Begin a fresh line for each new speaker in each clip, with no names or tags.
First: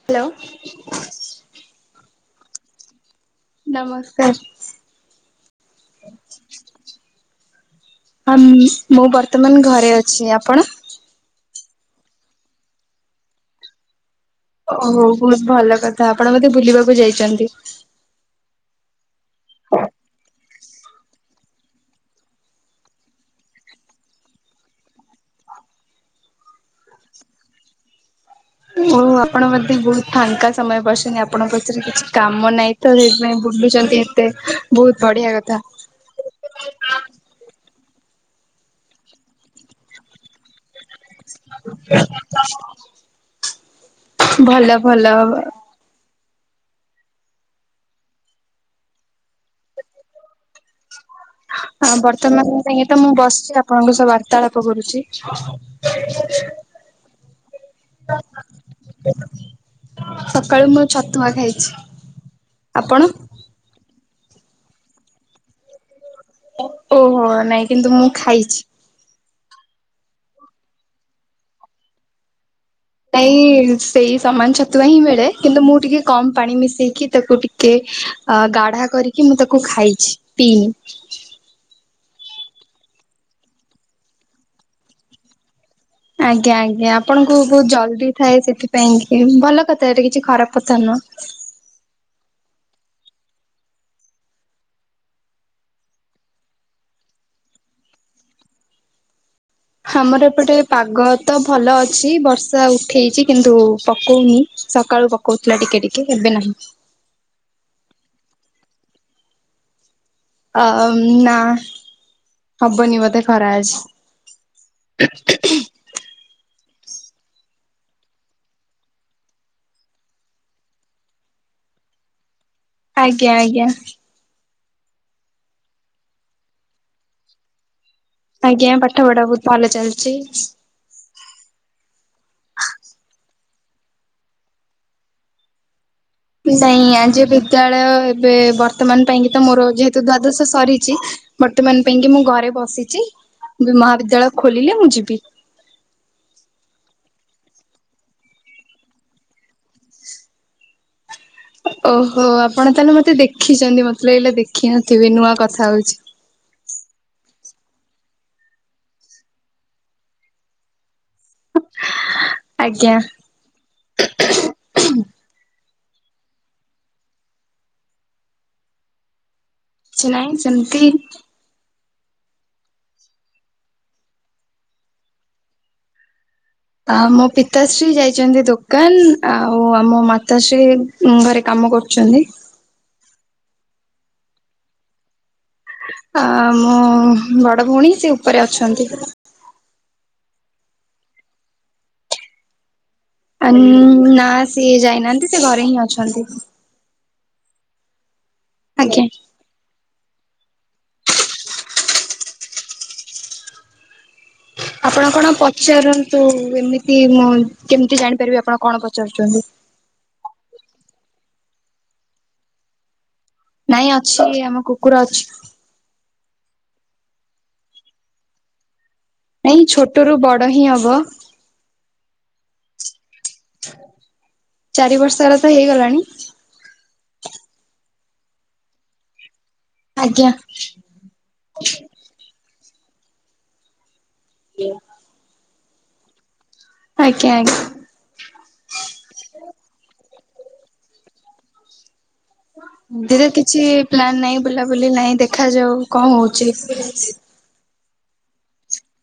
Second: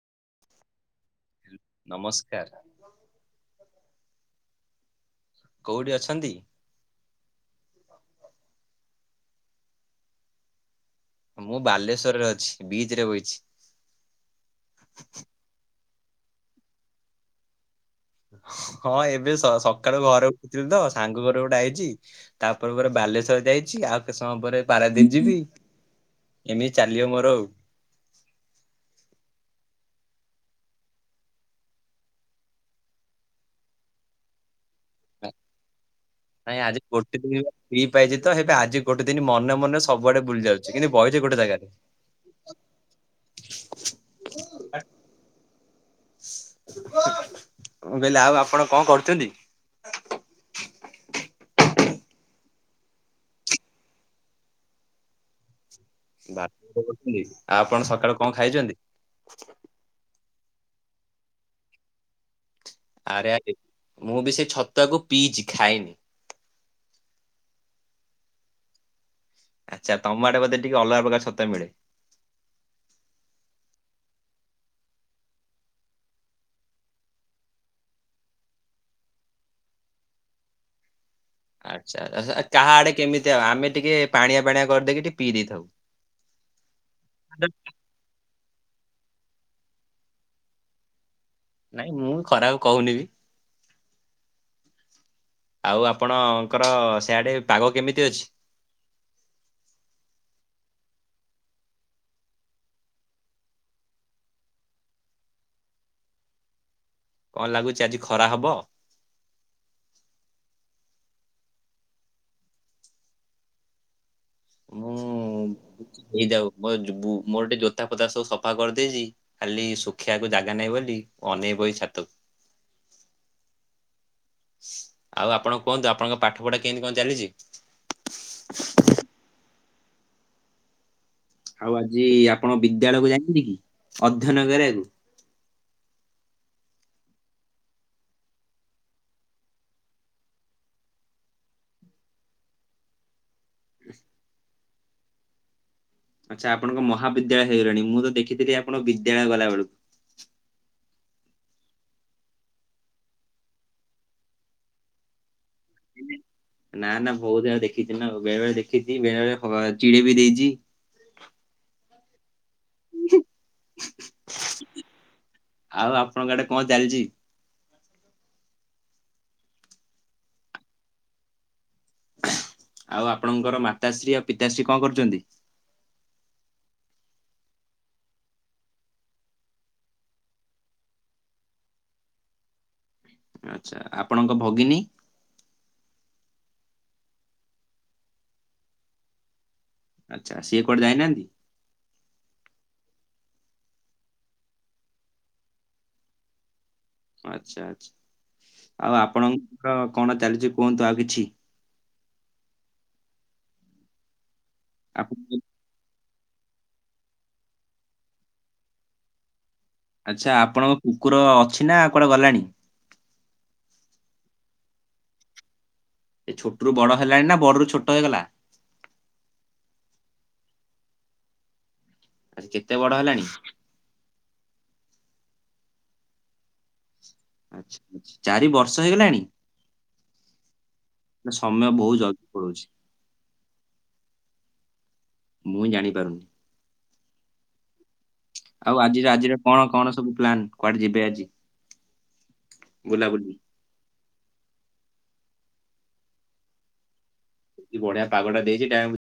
Hello.
ହୁଁ ନମସ୍କାର।
ନମସ୍କାର।
କୋଉଠି ଅଛନ୍ତି?
ଆମ ମୁଁ ବର୍ତ୍ତମାନ ଘରେ ଅଛି ଆପଣ?
ମୁଁ ବାଲେଶ୍ୱର ରେ ଅଛି ବିଚ ରେ ବଇଚି।
ଓହୋ ବହୁତ ଭଲ କଥା ଆପଣ ବୋଧେ ବୁଲିବାକୁ ଯାଇଚନ୍ତି?
ହଁ ଏବେ ସ ସକାଳୁ ଘରେ ଉଠିଥିଲି ତ ସାଙ୍ଗ ଘର ଗୋଟେ ଆଇଚି ତାପରେ ପରେ ବାଲେଶ୍ଵର ଯାଇଛି ଆଉ କେତେ ସମୟ ପରେ ପାରାଦୀପ ଯିବି। ଏମିତି ଚାଲିଅ ମୋର ଆଉ।
ଓ ଆପଣ ବୋଧେ ବହୁତ ଫାଙ୍କା ସମୟ ପାସଛନ୍ତି ଆପଣଙ୍କ କତିରେ କିଛି କାମ ନାହିଁ ତ ସେଇଥିପାଇଁ ବୁଲୁଚନ୍ତି ଏ ତେ ବହୁତ ବଢିଆ କଥା।
ନାଇଁ ଆଜି ଗୋଟେ ଦିନ ଫ୍ରି ପାଇଚି ତ ହେଟା ଆଜି ଗୋଟେ ଦିନ ମନେ ମନେ ସବୁଆଡେ ବୁଲି ଯାଉଚି ସେ କିନ୍ତୀ ବଇଚି ଗୋଟେ ଜାଗାରେ।
[unintelligible] ଭଲ ଭଲ ଅ ଅ
ମୁଁ କଇଲି ଆଉ ଆପଣ କଣ କରୁଚନ୍ତି?
ହଁ ବର୍ତ୍ତମାନ ପାଇଁ ତ ମୁଁ ବସିଛି ଆପଣଙ୍କ ସହ ବାର୍ତାଳାପ କରୁଚି।
ବାପ କରୁଛନ୍ତି ଆଉ ଆପଣ ସକାଳୁ କଣ ଖାଇଛନ୍ତି?
ସକାଳୁ ମୁଁ ଛତୁଆ ଖାଇଛି। ଆପଣ?
ଆରେ ଆରେ ମୁଁ ବି ସେଇ ଛତୁଆକୁ ପିଇଚି ଖାଇନି।
ଓହୋ ନାଇଁ କିନ୍ତୁ ମୁଁ ଖାଇଛି।
ଆଚ୍ଛା ତମ ଆଡ଼େ ବୋଧେ ଟିକେ ଅଲଗା ପ୍ରକାର ଛତୁଆ ମିଳେ।
ନାଇଁ ସେଇ ସମାନ ଛତୁଆ ହିଁ ମିଳେ କିନ୍ତୁ ମୁଁ ଟିକେ କମ ପାଣି ମିଶେଇକି ତାକୁ ଟିକେ କେ ଗାଢା କରିକି ମୁଁ ତାକୁ ଖାଇଛି ପିଇନି।
ଆଚ୍ଛା କା ଆଡେ କେମିତି ଆଉ ଆମେ ଟିକେ ପାଣିଆ ପାଣିଆ କରିଦେଇକି ଟିକେ ପିଇ ଦେଇଥାଉ।
ଆଜ୍ଞା ଆଜ୍ଞା ଆପଣଙ୍କୁ ବହୁତ ଜଲଦି ଥାଏ ସେଥିପାଇଁ କି ଭଲ କଥା ଏଇଟା କିଛି ଖରାପ କଥା ନୁହଁ।
ନାଇଁ ମୁଁ ବି ଖରାକୁ କହୁନି ବି ଆଉ ଆପଣଙ୍କର ସେଆଡ଼େ ପାଗ କେମିତି ଅଛି?
ଆମର ଏପଟେ ପାଗ ତ ଭଲ ଅଛି ବର୍ଷା ଉଠେଇଚି କିନ୍ତୁ ପକଉନି ସକାଳୁ ପ କଉଥିଲା ଟିକେ ଟିକେ ଏବେ ନାହିଁ।
କଣ୍ ଲାଗୁଚି ଆଜି ଖରା ହବ?
ଅ-ନା ହବନି ବଧେ ଖରା ଆଜ୍
ମୁଁ ହେଇଯାଉ ମୋର୍-ଜୋ-ବୁ- ମୋର୍ ଗୋଟେ ଜୋତା ଫୋତା ସବୁ ସଫା କରିଦେଇଚି। ଖାଲି ଶୁଖେଇବାକୁ ଜାଗା ନାହିଁ ବୋଲି ଅନେଇ ବଇଚି ଛାତକୁ।
ଆଜ୍ଞା -ଆଜ୍ଞା।
ଆଉ ଆପଣ କୁହନ୍ତୁ ଆପଣଙ୍କ ପାଠ ପଢା କେମିତି କଣ ଚାଲିଚି?
ଆଜ୍ଞା ପାଠ ପଢା ବହୁତ୍ ଭଲ ଚାଲିଚି।
ଆଉ ଆଜି ଆପଣ ବିଦ୍ୟାଳୟକୁ ଯାଇ ନାହାନ୍ତି କି ଅଧ୍ୟୟନ କରିବାକୁ?
ନାଇଁ ଆଜି ବିଦ୍ୟାଳୟ ଏବେ ବର୍ତ୍ତମାନ ପାଇଁ କି ତ ମୋର ଯେହେତୁ ଦ୍ଵାଦଶ ସରିଚି ବର୍ତ୍ତମାନ ପାଇଁ କି ମୁଁ ଘରେ ବସିଚି ମହାବିଦ୍ୟାଳୟ ଖୋଲିଲେ ମୁଁ ଯିବି।
ଆଚ୍ଛା ଆପଣଙ୍କ ମହାବିଦ୍ୟାଳୟ ହେଇଗଲାଣି ମୁଁ ତ ଦେଖିଥିଲି ଆପଣ ବିଦ୍ୟାଳୟ ଗଲା ବେଳକୁ।
ଓହୋ ଆପଣ ତାହେଲେ ମତେ ଦେଖିଚନ୍ତି ମତେ ଲାଗିଲା ଦେଖି ନଥିବେ ନୂଆ କଥା ହଉଚି।
ନା ନା ବହୁତ୍ [unintelligible] ଦେଖିଚି ନା ବେଳେ ବଳେ ଦେଖିଚି ବେଳେ ବଳେ ଚିଡି ବି ଦେଇଚି।
ଆଜ୍ଞା।
ଆଉ ଆପଣଙ୍କ ଆଡେ କଣ ଚାଲିଚି?
କିଛି ନାଇଁ ସେମିତି
ଆଉ ଆପଣଙ୍କର ମାତାଶ୍ରୀ ଆଉ ପିତାଶ୍ରୀ କଣ କରୁଚନ୍ତି?
ଆ- ମୋ ପିତାଶ୍ରୀ ଯାଇଚନ୍ତି ଦୋକାନ୍ ଆଉ ଆମ ମାତାଶ୍ରୀ ଉଁ- ଘରେ କାମ କରୁଚନ୍ତି।
ଆଚ୍ଛା ଆପଣଙ୍କ ଭଗିନୀ?
ଆ- ମୋ ବଡ ଭଉଣୀ ସେ ଉପରେ ଅଛନ୍ତି।
ଆଚ୍ଛା ସିଏ କୁଆଡେ ଯାଇନାହାନ୍ତି?
ଆନ୍- ନା ସିଏ ଯାଇନାହାନ୍ତି ସେ ଘରେ ହିଁ ଅଛନ୍ତି।
ଆଚ୍ଛା ଆଚ୍ଛା ଆଉ
ଆଜ୍ଞା।
ଆପଣଙ୍କ କଣ ଚାଲିଚି କୁହନ୍ତୁ ଆଉ କିଛି।
ଆପଣ କଣ ପଚାରୁନ୍ ନ୍ତୁ ଏମିତି ମୁଁ କେମିତି ଜାଣିପାରିବି ଆପଣ କଣ ପଚାରୁଚନ୍ତି।
ଆଚ୍ଛା ଆପଣଙ୍କ କୁକୁର ଅଛି ନା କୁଆଡେ ଗଲାଣି?
ନାଇଁ ଅଛି ଆମ କୁକୁର ଅଛି।
ଏ ଛୋଟରୁ ବଡ ହେଲାଣି ନା ବଡରୁ ଛୋଟ ହେଇଗଲା?
ନାଇଁ ଛୋଟ ରୁ ବଡ ହିଁ ହବ।
ଆ- ସେ କେତେ ବଡ ହେଲାଣି?
ଚାରି ବର୍ଷର ତ ହେଇଗଲାଣି।
ଆଚ୍ଛା-ଆଚ୍ଛା ଚାରି ବର୍ଷ ହେଇଗଲାଣି?
ଆଜ୍ଞା।
ନା ସମୟ ବହୁତ୍ ଜଲ୍ଦି ପଳଉଚି।
[inaudible]
ମୁଁ ଜାଣିପାରୁନି।
ଆଜ୍ଞା-ଆଜ୍ଞା।
ଆଉ ଆଜିର ଆଜିର କଣ କଣ ସବୁ ପ୍ଲାନ୍ କୁଆଡେ ଯିବେ ଆଜି?
ଏମିତି ରେ
ବୁଲାବୁଲି
କିଛି ପ୍ଲାନ୍ ନାଇଁ ବୁଲାବୁଲି ନାଇଁ ଦେଖାଯାଉ କଣ ହଉଚି।
ବଢିଆ ପାଗଟା ଦେଇଚି [unintelligible]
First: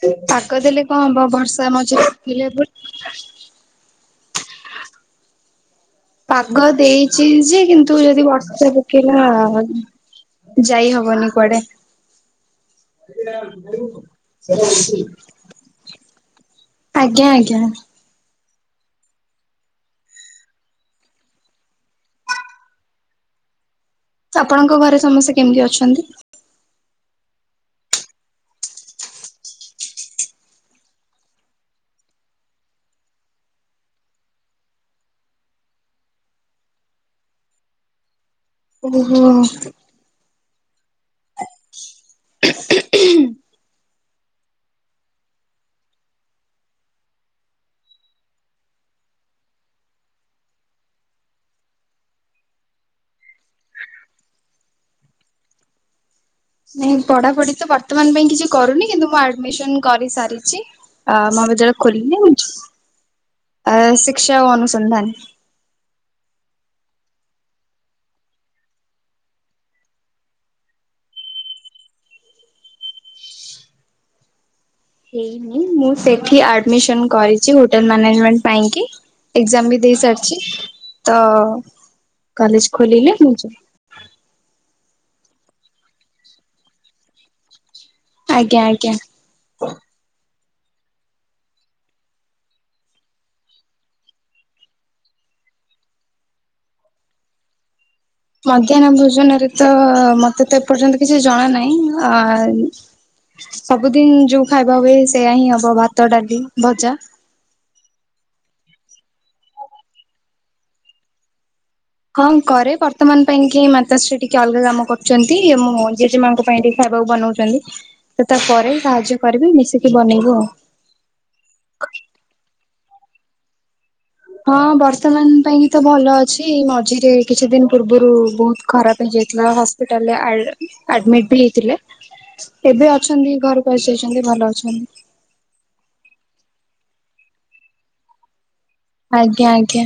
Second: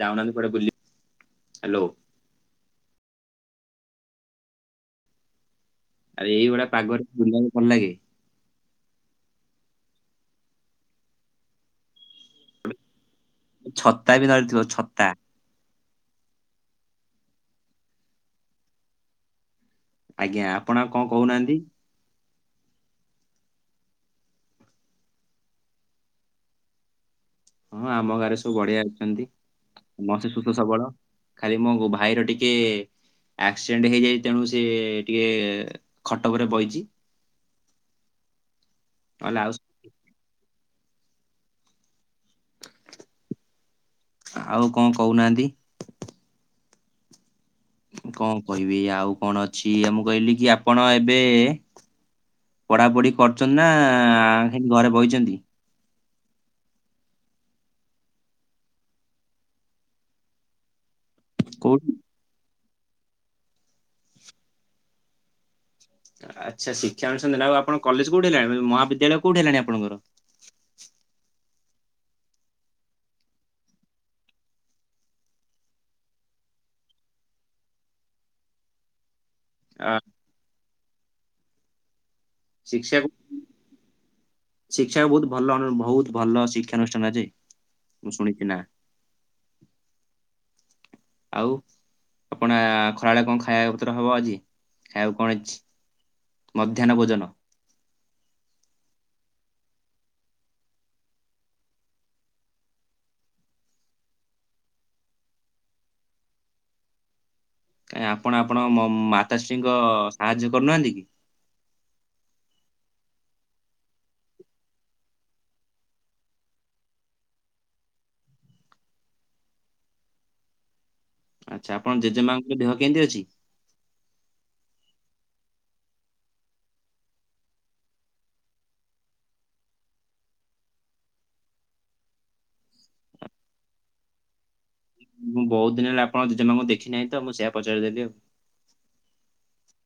ଯାଉନାହାନ୍ତି କୁଆଡେ
ପାଗ
ବୁଲି
ଦେଲେ କଣ ହବ ବର୍ଷା
ହ୍ୟାଲୋ
ମଝିରେ ଥିଲେ [unintelligible]
ଆରେ
ପାଗ
ଏଇଭଳିଆ ପାଗରେ
ଦେଇଚି
ବୁଲିବାକୁ
ଯେ
ଭଲ ଲାଗେ
କିନ୍ତୁ ଯଦି ବର୍ଷା କି ନାଁ ଯାଇ ହବନି କୁଆଡେ?
ଛତା ବି ଧରିଥିବ ଛତା
[unintelligible] ଆଜ୍ଞା, ଆଜ୍ଞା।
ଆଜ୍ଞା ଆପଣ ଆଉ କଣ କହୁନାହାନ୍ତି?
ଆପଣଙ୍କ ଘରେ ସମସ୍ତେ କେମିତି ଅଛନ୍ତି?
ହଁ ଆମ ଗାଁରେ ସବୁ ବଢ଼ିଆ ଅଛନ୍ତି। ସମସ୍ତେ ସୁସ୍ଥ ସବଳ, ଖାଲି ମୋ ଗୋ ଭାଇର ଟିକେ ଆକ୍ସିଡେଣ୍ଟ ହେଇଯାଇଛି ତେଣୁ ସେ ଟିକେ ଖଟ ଉପରେ ବଇଚି।
ଓହୋ।
ନହେଲେ ଆଉ
[inaudible]
ଆଉ କଣ କହୁନାହାନ୍ତି? କଣ କହିବି ଆଉ କଣ ଅଛି ଆ ମୁଁ କହିଲି କି ଆପଣ ଏବେ ପଢ଼ାପଢି କରୁଛନ୍ତି ନା [unintelligible] ଘରେ ବଇଚନ୍ତି।
ନାଇଁ ପଢ଼ାପଢି ତ ବର୍ତ୍ତମାନ ପାଇଁ କିଛି କରୁନି କିନ୍ତୁ ମୁଁ ଆଡ଼ମିସନ କରିସାରିଚି, ଆ [unintelligible] ଜଳ
କୋଉଠି
ଖୋଲିଲି, ଆ ଶିକ୍ସା ଓ ଅନୁସନ୍ଧାନ।
ଆଚ୍ଛା ଶିକ୍ଷାନୁଷ୍ଟାନ [unintelligible] ଆଉ ଆପଣ କଲେଜ୍ କୋଉଠି ଅଇଲା ଏବେ ଯୋଉ ମହାବଦ୍ୟାଳୟ କୋଉଠି ହେଲାଣି ଆପଣଙ୍କର?
ହେଇନି ମୁଁ ସେଠି ଆଡ଼ମିସନ କରିଛି ହୋଟେଲ୍ ମ୍ୟାନେଜମେଣ୍ଟ ପାଇଁକି। ଏକ୍ଜାମ୍ ବି
ଆ
ଦେଇସାରିଛି ତ କଲେଜ୍ ଖୋଲିଲେ ମୁଁ ଯିବି।
ଶିଖିବାକୁ ବହୁତ ଭଲ ଅନୁ ବହୁତ ଭଲ ଶିକ୍ଷାନୁଷ୍ଠାନ ଯେ, ମୁଁ ଶୁଣିଛି ନାଁ।
ଆଜ୍ଞା ଆଜ୍ଞା। [inaudible]
ଆଉ? ଆପଣ ଆ ଖରାବେଳେ କଣ ଖାଇବା ପତ୍ର ହବ ଆଜି, ଖାଇବାକୁ କଣ ଅଛି? ମଧ୍ୟାହ୍ନ ଭୋଜନ?
ମଧ୍ୟାହ୍ନ ଭୋଜନରେ ତ ମତେ ତ ଏପର୍ଯ୍ୟନ୍ତ କିଛି ଜଣାନାଇଁ, ଆ ସବୁଦିନ ଯୋଉ ଖାଇବା ହୁଏ ସେଇୟା ହିଁ ହବ ଭାତ, ଡ଼ାଲି, ଭଜା।
କାଇଁ ଆପଣ ଆପଣ ମ ମାତାଶ୍ରୀଙ୍କ ସାହାଯ୍ୟ କରୁନାହାନ୍ତି କି?
ହଁ କରେ ବର୍ତ୍ତମାନ ପାଇଁ କି ମାତାଶ୍ରୀ ଟିକେ ଅଲଗା କାମ କରୁଚନ୍ତି, ମୁଁ ଜେଜେମାଙ୍କ ପାଇଁ ଟିକେ ଖାଇବାକୁ ବନଉ ଚନ୍ତି, ତ ତାପରେ ବି ସାହାଯ୍ୟ କରିବି ମିଶିକି ବନେଇବୁ ଆଉ।
ଆଚ୍ଛା ଆପଣଙ୍କ ଜେଜେମାଙ୍କ ଦେହ କେମିତି ଅଛି?
ହଁ ବର୍ତ୍ତମାନ ପାଇଁକି ତ ଭଲ ଅଛି ମଝିରେ କିଛି ଦିନ ପୂର୍ବରୁ ବହୁତ ଖରାପ ହେଇଯାଇଥିଲା, ହସ୍ ଟୋଟାଲ ଆର୍ଡ, ଆଡ଼ମିଟ୍ ବି ହେଇଥିଲେ। ଏବେ ଅଛନ୍ତି ଘରକୁ ଆସିଯାଇଛନ୍ତି ଭଲ ଅଛନ୍ତି।
ମୁ ବହୁତ ଦିନି ହେଲା ଆପଣଙ୍କ ଜେଜେମାଙ୍କୁ ଦେଖିନାହିଁ ତ ମୁଁ ସେୟା ପଚାରିଦେଲି ଆଉ।
ଆଜ୍ଞା, ଆଜ୍ଞା।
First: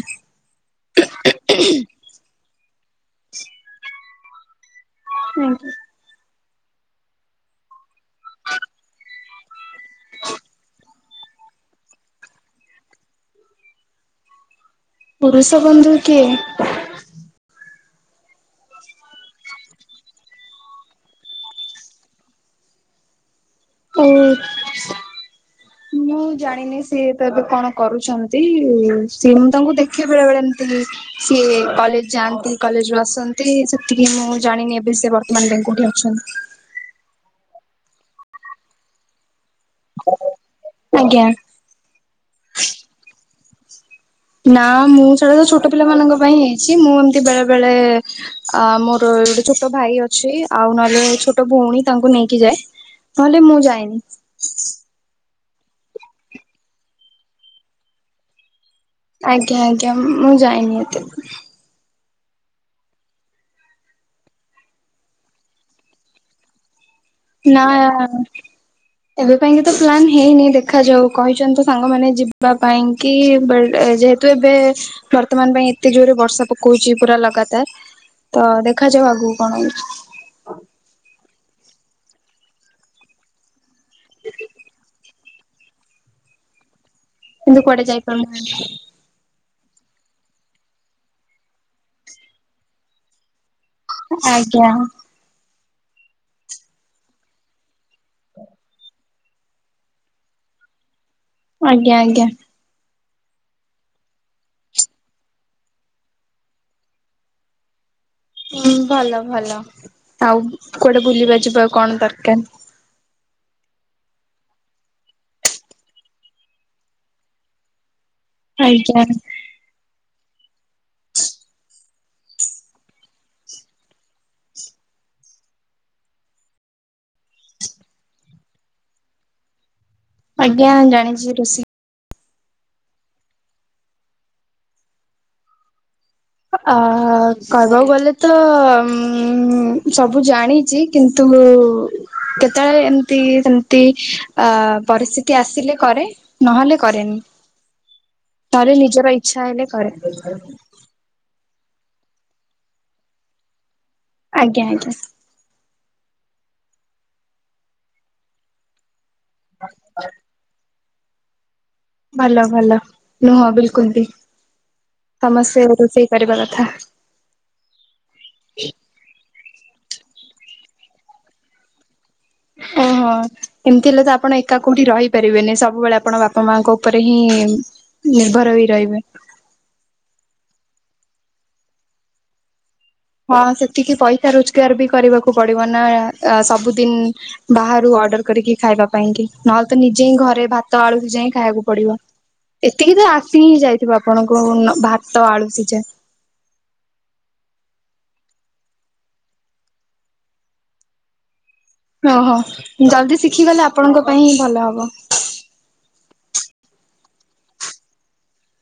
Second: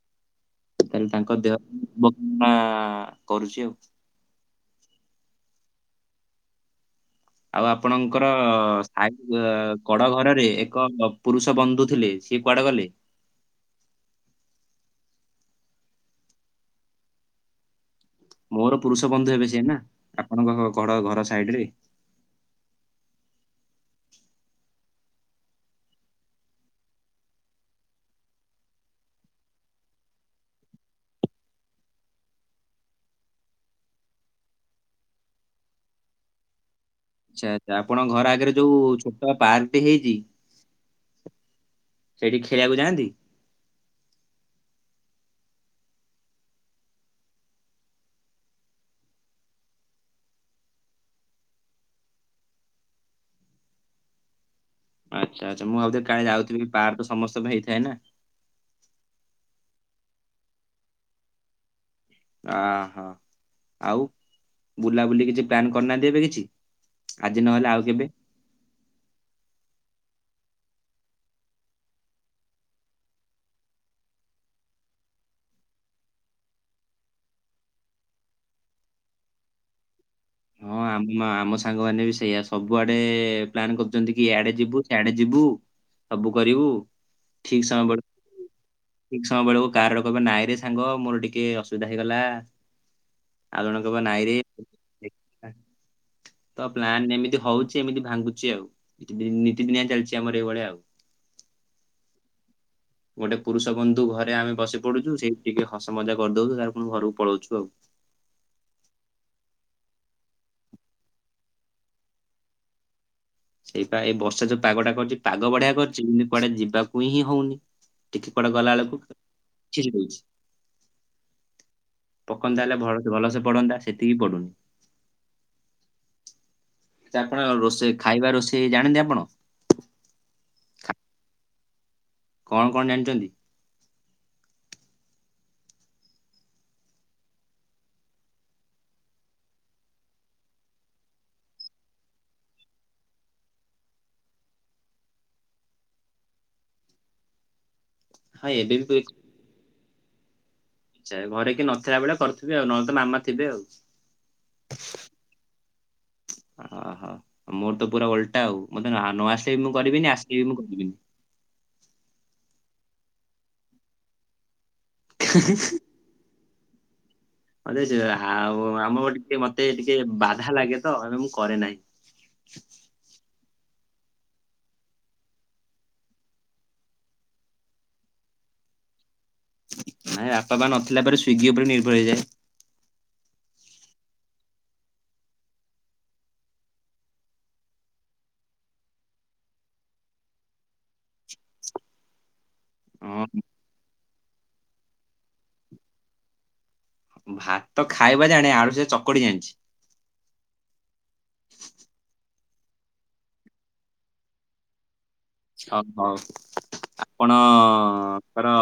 ତାହେଲେ ତାଙ୍କ ଦେହ [unintelligible] କରୁଛି ଆଉ।
ଆଜ୍ଞା।
ଆଉ ଆପଣଙ୍କର ସାଇ ଅ କଡ଼ ଘରରେ ଏକ ପୁରୁଷ ବନ୍ଧୁ ଥିଲେ ସିଏ କୁଆଡେ ଗଲେ?
ପୁରୁଷ ବନ୍ଧୁ କିଏ?
ମୋର ପୁରୁଷ ବନ୍ଧୁ ହେବେ ସିଏ ନା, ଆପଣଙ୍କ ଘ କଡ଼ ଘର ସାଇଡ଼ରେ
ଓ, ମୁଁ ମୁଁ ଜାଣିନି ସିଏତ ଏବେ କଣ କରୁଛନ୍ତି, ସିଏ ମୁଁ ତାଙ୍କୁ ଦେଖେ ବେଳେ ବେଳେ ଏମିତି। ସିଏ କଲେଜ୍ ଯାଆନ୍ତି କଲେଜରୁ ଆସନ୍ତି ସେତିକି ମୁଁ ଜାଣିନି ଏବେ ସେ ବର୍ତ୍ତମାନ ପାଇଁ କୋଉଠି ଅଛନ୍ତି?
ଆଚ୍ଛା, ଆଚ୍ଛା, ଆପଣଙ୍କ ଘର ଆଗରେ ଯୋଉ ଛୋଟ ପାର୍କଟି ହେଇଚି
ଆଜ୍ଞା।
ସେଇଠି ଖେଳିବାକୁ ଯାଆନ୍ତି?
ନା ମୁଁ ସେଡା ତ ଛୋଟ ପିଲାମାନଙ୍କ ପାଇଁ ହେଇଛି ମୁଁ ଏମତି ବେଳେ ବେଳେ ଆ ମୋର ଗୋଟେ ଛୋଟ ଭାଇ ଅଛି ଆଉ ନହେଲେ ଛୋଟ ଭଉଣୀ ତାଙ୍କୁ ନେଇକି ଯାଏ। ନହେଲେ ମୁଁ ଯାଇନି।
ଆଚ୍ଛା ଆଚ୍ଛା ମୁଁ ଭାବଥିଲି କାଳେ ଯାଉଥିଵ୍ ପାର ତ ସମସ୍ତଙ୍କ ପାଇଁ ହେଇଥାଏ ନା।
ଆଜ୍ଞା ଆଜ୍ଞା ମୁଁ ଯାଏନି ଏତେ।
ଆ ହୋ ଆଉ ବୁଲାବୁଲି କିଛି ପ୍ଲାନ୍ କରିନାହାନ୍ତି ଏବେ କିଛି। ଆଜି
ନା
ନହେଲେ ଆଉ କେବେ?
ଏବେ ପାଇଁ କି ତ ପ୍ଲାନ୍ ହେଇନି ଦେଖାଯାଉ କହିଛନ୍ତି ତ ସାଙ୍ଗମାନେ ଯିବା ପାଇଁ କି ଯେ। ତ ଏବେ ବର୍ତ୍ତମାନ ପାଇଁ ଏତେ ଜୋରରେ ବର୍ଷା ପକଉଛି ପୁରା ଲଗାତାର। ତ ଦେଖାଯାଉ ଆଗକୁ କଣ ହଉଛି।
ହଁ ଆମ ଆମ ସାଙ୍ଗମାନେ ବି ସେଇଆ ସବୁଆଡେ ପ୍ଲାନ୍ କରୁଛନ୍ତି କି ଡେ ଯିବୁ ସେଆଡେ ଯିବୁ ସବୁ କରିବୁ ଠିକ
କିନ୍ତୁ କୁଆଡେ
ସମୟ
ଯାଇପାରୁନ
ଠିକ ସମୟବେଳକୁ କାର କହେ ନାଇଁ ରେ ସାଙ୍ଗ ମୋର ଟିକେ ଅସୁବିଧା ହେଇଗଲା। ଆଉ ଜଣେ କହିବ ନାହିଁରେ
ଜ୍ଞା।
ହ। ତ ପ୍ଲାନ୍ ଏମିତି ହଉଛି ଏମିତି ଭାଙ୍ଗୁଛି ଆଉ ନି ନିତିଦିନିଆ ଚାଲିଛି ଆମର ଏଇଭଳିଆ ଆଉ।
ଆଜ୍ଞା ଆଜ୍ଞା।
ଗୋଟେ ପୁରୁଷ ବନ୍ଧୁ ଘରେ ଆମେ ବସି ପଡୁଛୁ ସେଇ ଟିକେ ହସ ମଜା କରିଦଉଛୁ ତାର ପୁଣି ଘରକୁ ପଳଉଛୁ ଆଉ।
ହୁଁ ଭଲ ଭଲ ଆଉ କୁଆଡେ ବୁଲିବା ଯିବା ଆଉ କଣ ଦରକାର।
ସେଇପା ଏଇ ବର୍ଷା ଯୋଉ ପାଗଟା କରିଛି ପାଗ ବଢିଆ କରିଛି ଏଇି କୁଆଡେ ଯିବାକୁ ହିଁ ହଉନି। ଟିକେ କୁଆଡେ ଗଲା ବେଳକୁ
ଆଜ୍ଞା
[unintelligible] ପକନ୍ତା ହେଲେ ଭଲସେ ପଡନ୍ତା ସେତିକି ପଡୁନି। ଆପଣ ରୋଷେଇ ଖାଇବା ରୋଷେଇ ଜାଣନ୍ତି ଆପଣ?
ଆଜ୍ଞା
ଖା-
ଜାଣିଛି ରୋଷେଇ।
କଣ କଣ ଜାଣିଛନ୍ତି?
ଆ କହିବାକୁ ଗଲେ ତ ଉ ସବୁ ଜାଣିଛି। କିନ୍ତୁ କେତେବେଳେ ଏମିତି ସେମିତି ପରିସ୍ଥିତି ଆସିଲେ କରେ। ନହେଲେ କରେନି
ହଁ ଏବେ
କରେ
ବି
ନିଜର ଇଚ୍ଛା ହେଲେ କରେ।
ଆଚ୍ଛା ଘରେ କେଇ ନଥିଲା ବଳେ କରଥିବେ ଆଉନହଲେ ତ ମାମା ଥିବେ ଆଉ।
ଆଜ୍ଞା ଆଜ୍ଞା।
ହଁ ହଁ ମୋର ତ ପୁରା ଓଲଟା ଆଉ ମୋତେ ନ ଆସିଲେ ବି ମୁଁ କରିବିନି ଆସିଲେ ବି ମୁଁ କରିବିନି।
ଭଲ ଭଲ ନୁହଁ ବିଲକୁଲ ବି ସମସ୍ତେ ରୋଷେଇ କରିବା କଥା।
[unintelligible] ଆଉ ଆମ ଗୋ ଟିକେ ମତେ ଟିକେ ବାଧା ଲାଗେ ତ ଆବେ ମୁଁ କରେ ନାହିଁ।
ଓହୋ। ହଁ ଏମିତି ହେଲେ ତ ଆପଣ ଏକା କୋଉଠି ରହିପାରିବେନି ସବୁବେଳେ ଆପଣ ବାପା ମାଙ୍କ ଉପରେ ହିଁ ନିର୍ଭର ହେଇ ରହିବେ।
ନାଇଁ ବାପା ପା ନଥିଲା ପରେ ସ୍ଵିଗି ଉପରେ ନିର୍ଭର ହେଇଯାଏ।
ହଁ ସେତିକି ପଇସା ରୋଜଗାର ବି କରିବାକୁ ପଡିବ ନା ସବୁଦିନ ବାହାରୁ ଅର୍ଡର କରିକି ଖାଇବା ପାଇଁ କିି ନହେଲେ ତ ନିଜେ ହିଁ ଘରେ ଭାତ ଆଳୁ ଯାଇ ହଁ ଖାଇବାକୁ ପଡିବ। ଏତିକି ତ
ହଁ
ଆସି ହିଁ ଯାଇଥିବ ଆପଣଙ୍କୁ ଭାତ ଆଳୁ ସିଝା।
ଭାତ ଖାଇବା ଜାଣେ ଆଳୁ ସିଝା ଚକଡି ଜାଣିଛି।
ଓହୋ ଜଲ୍ଦି ଶିଖିଗଲେ ଆପଣଙ୍କ ପାଇଁ ହିଁ ଭଲ ହବ।
[unintelligible] ହଉ ଆପଣଙ୍କ ର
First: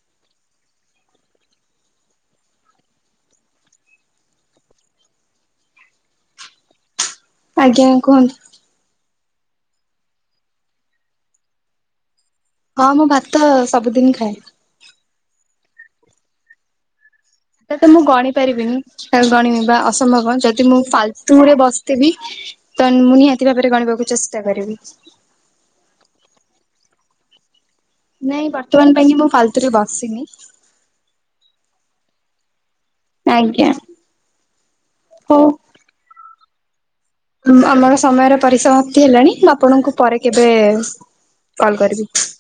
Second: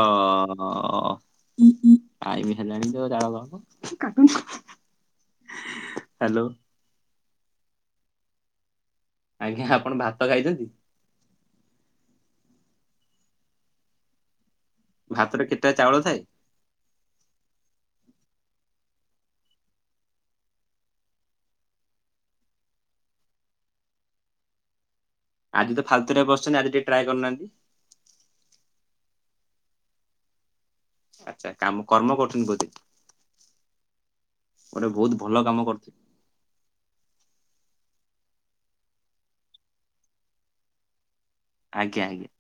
ଟାଇମି ହେଲାଣି ତ ଜାଳ ଆଉ କାଟୁନ। ହାଲୋ।
ଆଜ୍ଞା କୁହନ୍ତୁ।
ଆଜ୍ଞା ଆପଣ ଭାତ ଖାଇଛନ୍ତି?
ହଁ ମୁଁ ଭାତ ସବୁଦିନ ଖାଏ।
ଭାତରେ କେତେଟା ଚାଉଳ ଥାଏ?
ତା ତ ମୁଁ ଗଣି ପାରିବିନି। ଗଣିବି ବା ଅସମ୍ଭବଣ ଯଦି ମୁଁ ଫାଲତୁ ରେ ବସିଥିବି ତ ମୁଁ ନିହାତି ଭାବରେ ଗଣିବାକୁ ଚେଷ୍ଟା କରିବି।
ଆଜି ତ ଫାଲତରେ ବସିଛନ୍ତି ଆଜି ଟିକେ ଟ୍ରାଏ କରିନାହାନ୍ତି।
ନାଇଁ ବର୍ତ୍ତମାନ ପାଇଁ କି ମୁଁ ଫାଲତୁରେ ବସିନି।
ଆଚ୍ଛା କାମ କର୍ମ କରୁଛନ୍ତି ବୋଧେ,
ଆଜ୍ଞା।
ଗୋଟେ ବହୁତ ଭଲ କାମ କରୁଛି।
ଅଲଗା ସମୟର ପରିସମାପ୍ତି ହେଲାଣି, ମୁଁ ଆପଣଙ୍କୁ ପରେ କେବେ କଲ୍
ଆଜ୍ଞା
କରିବି।
ଆଜ୍ଞା।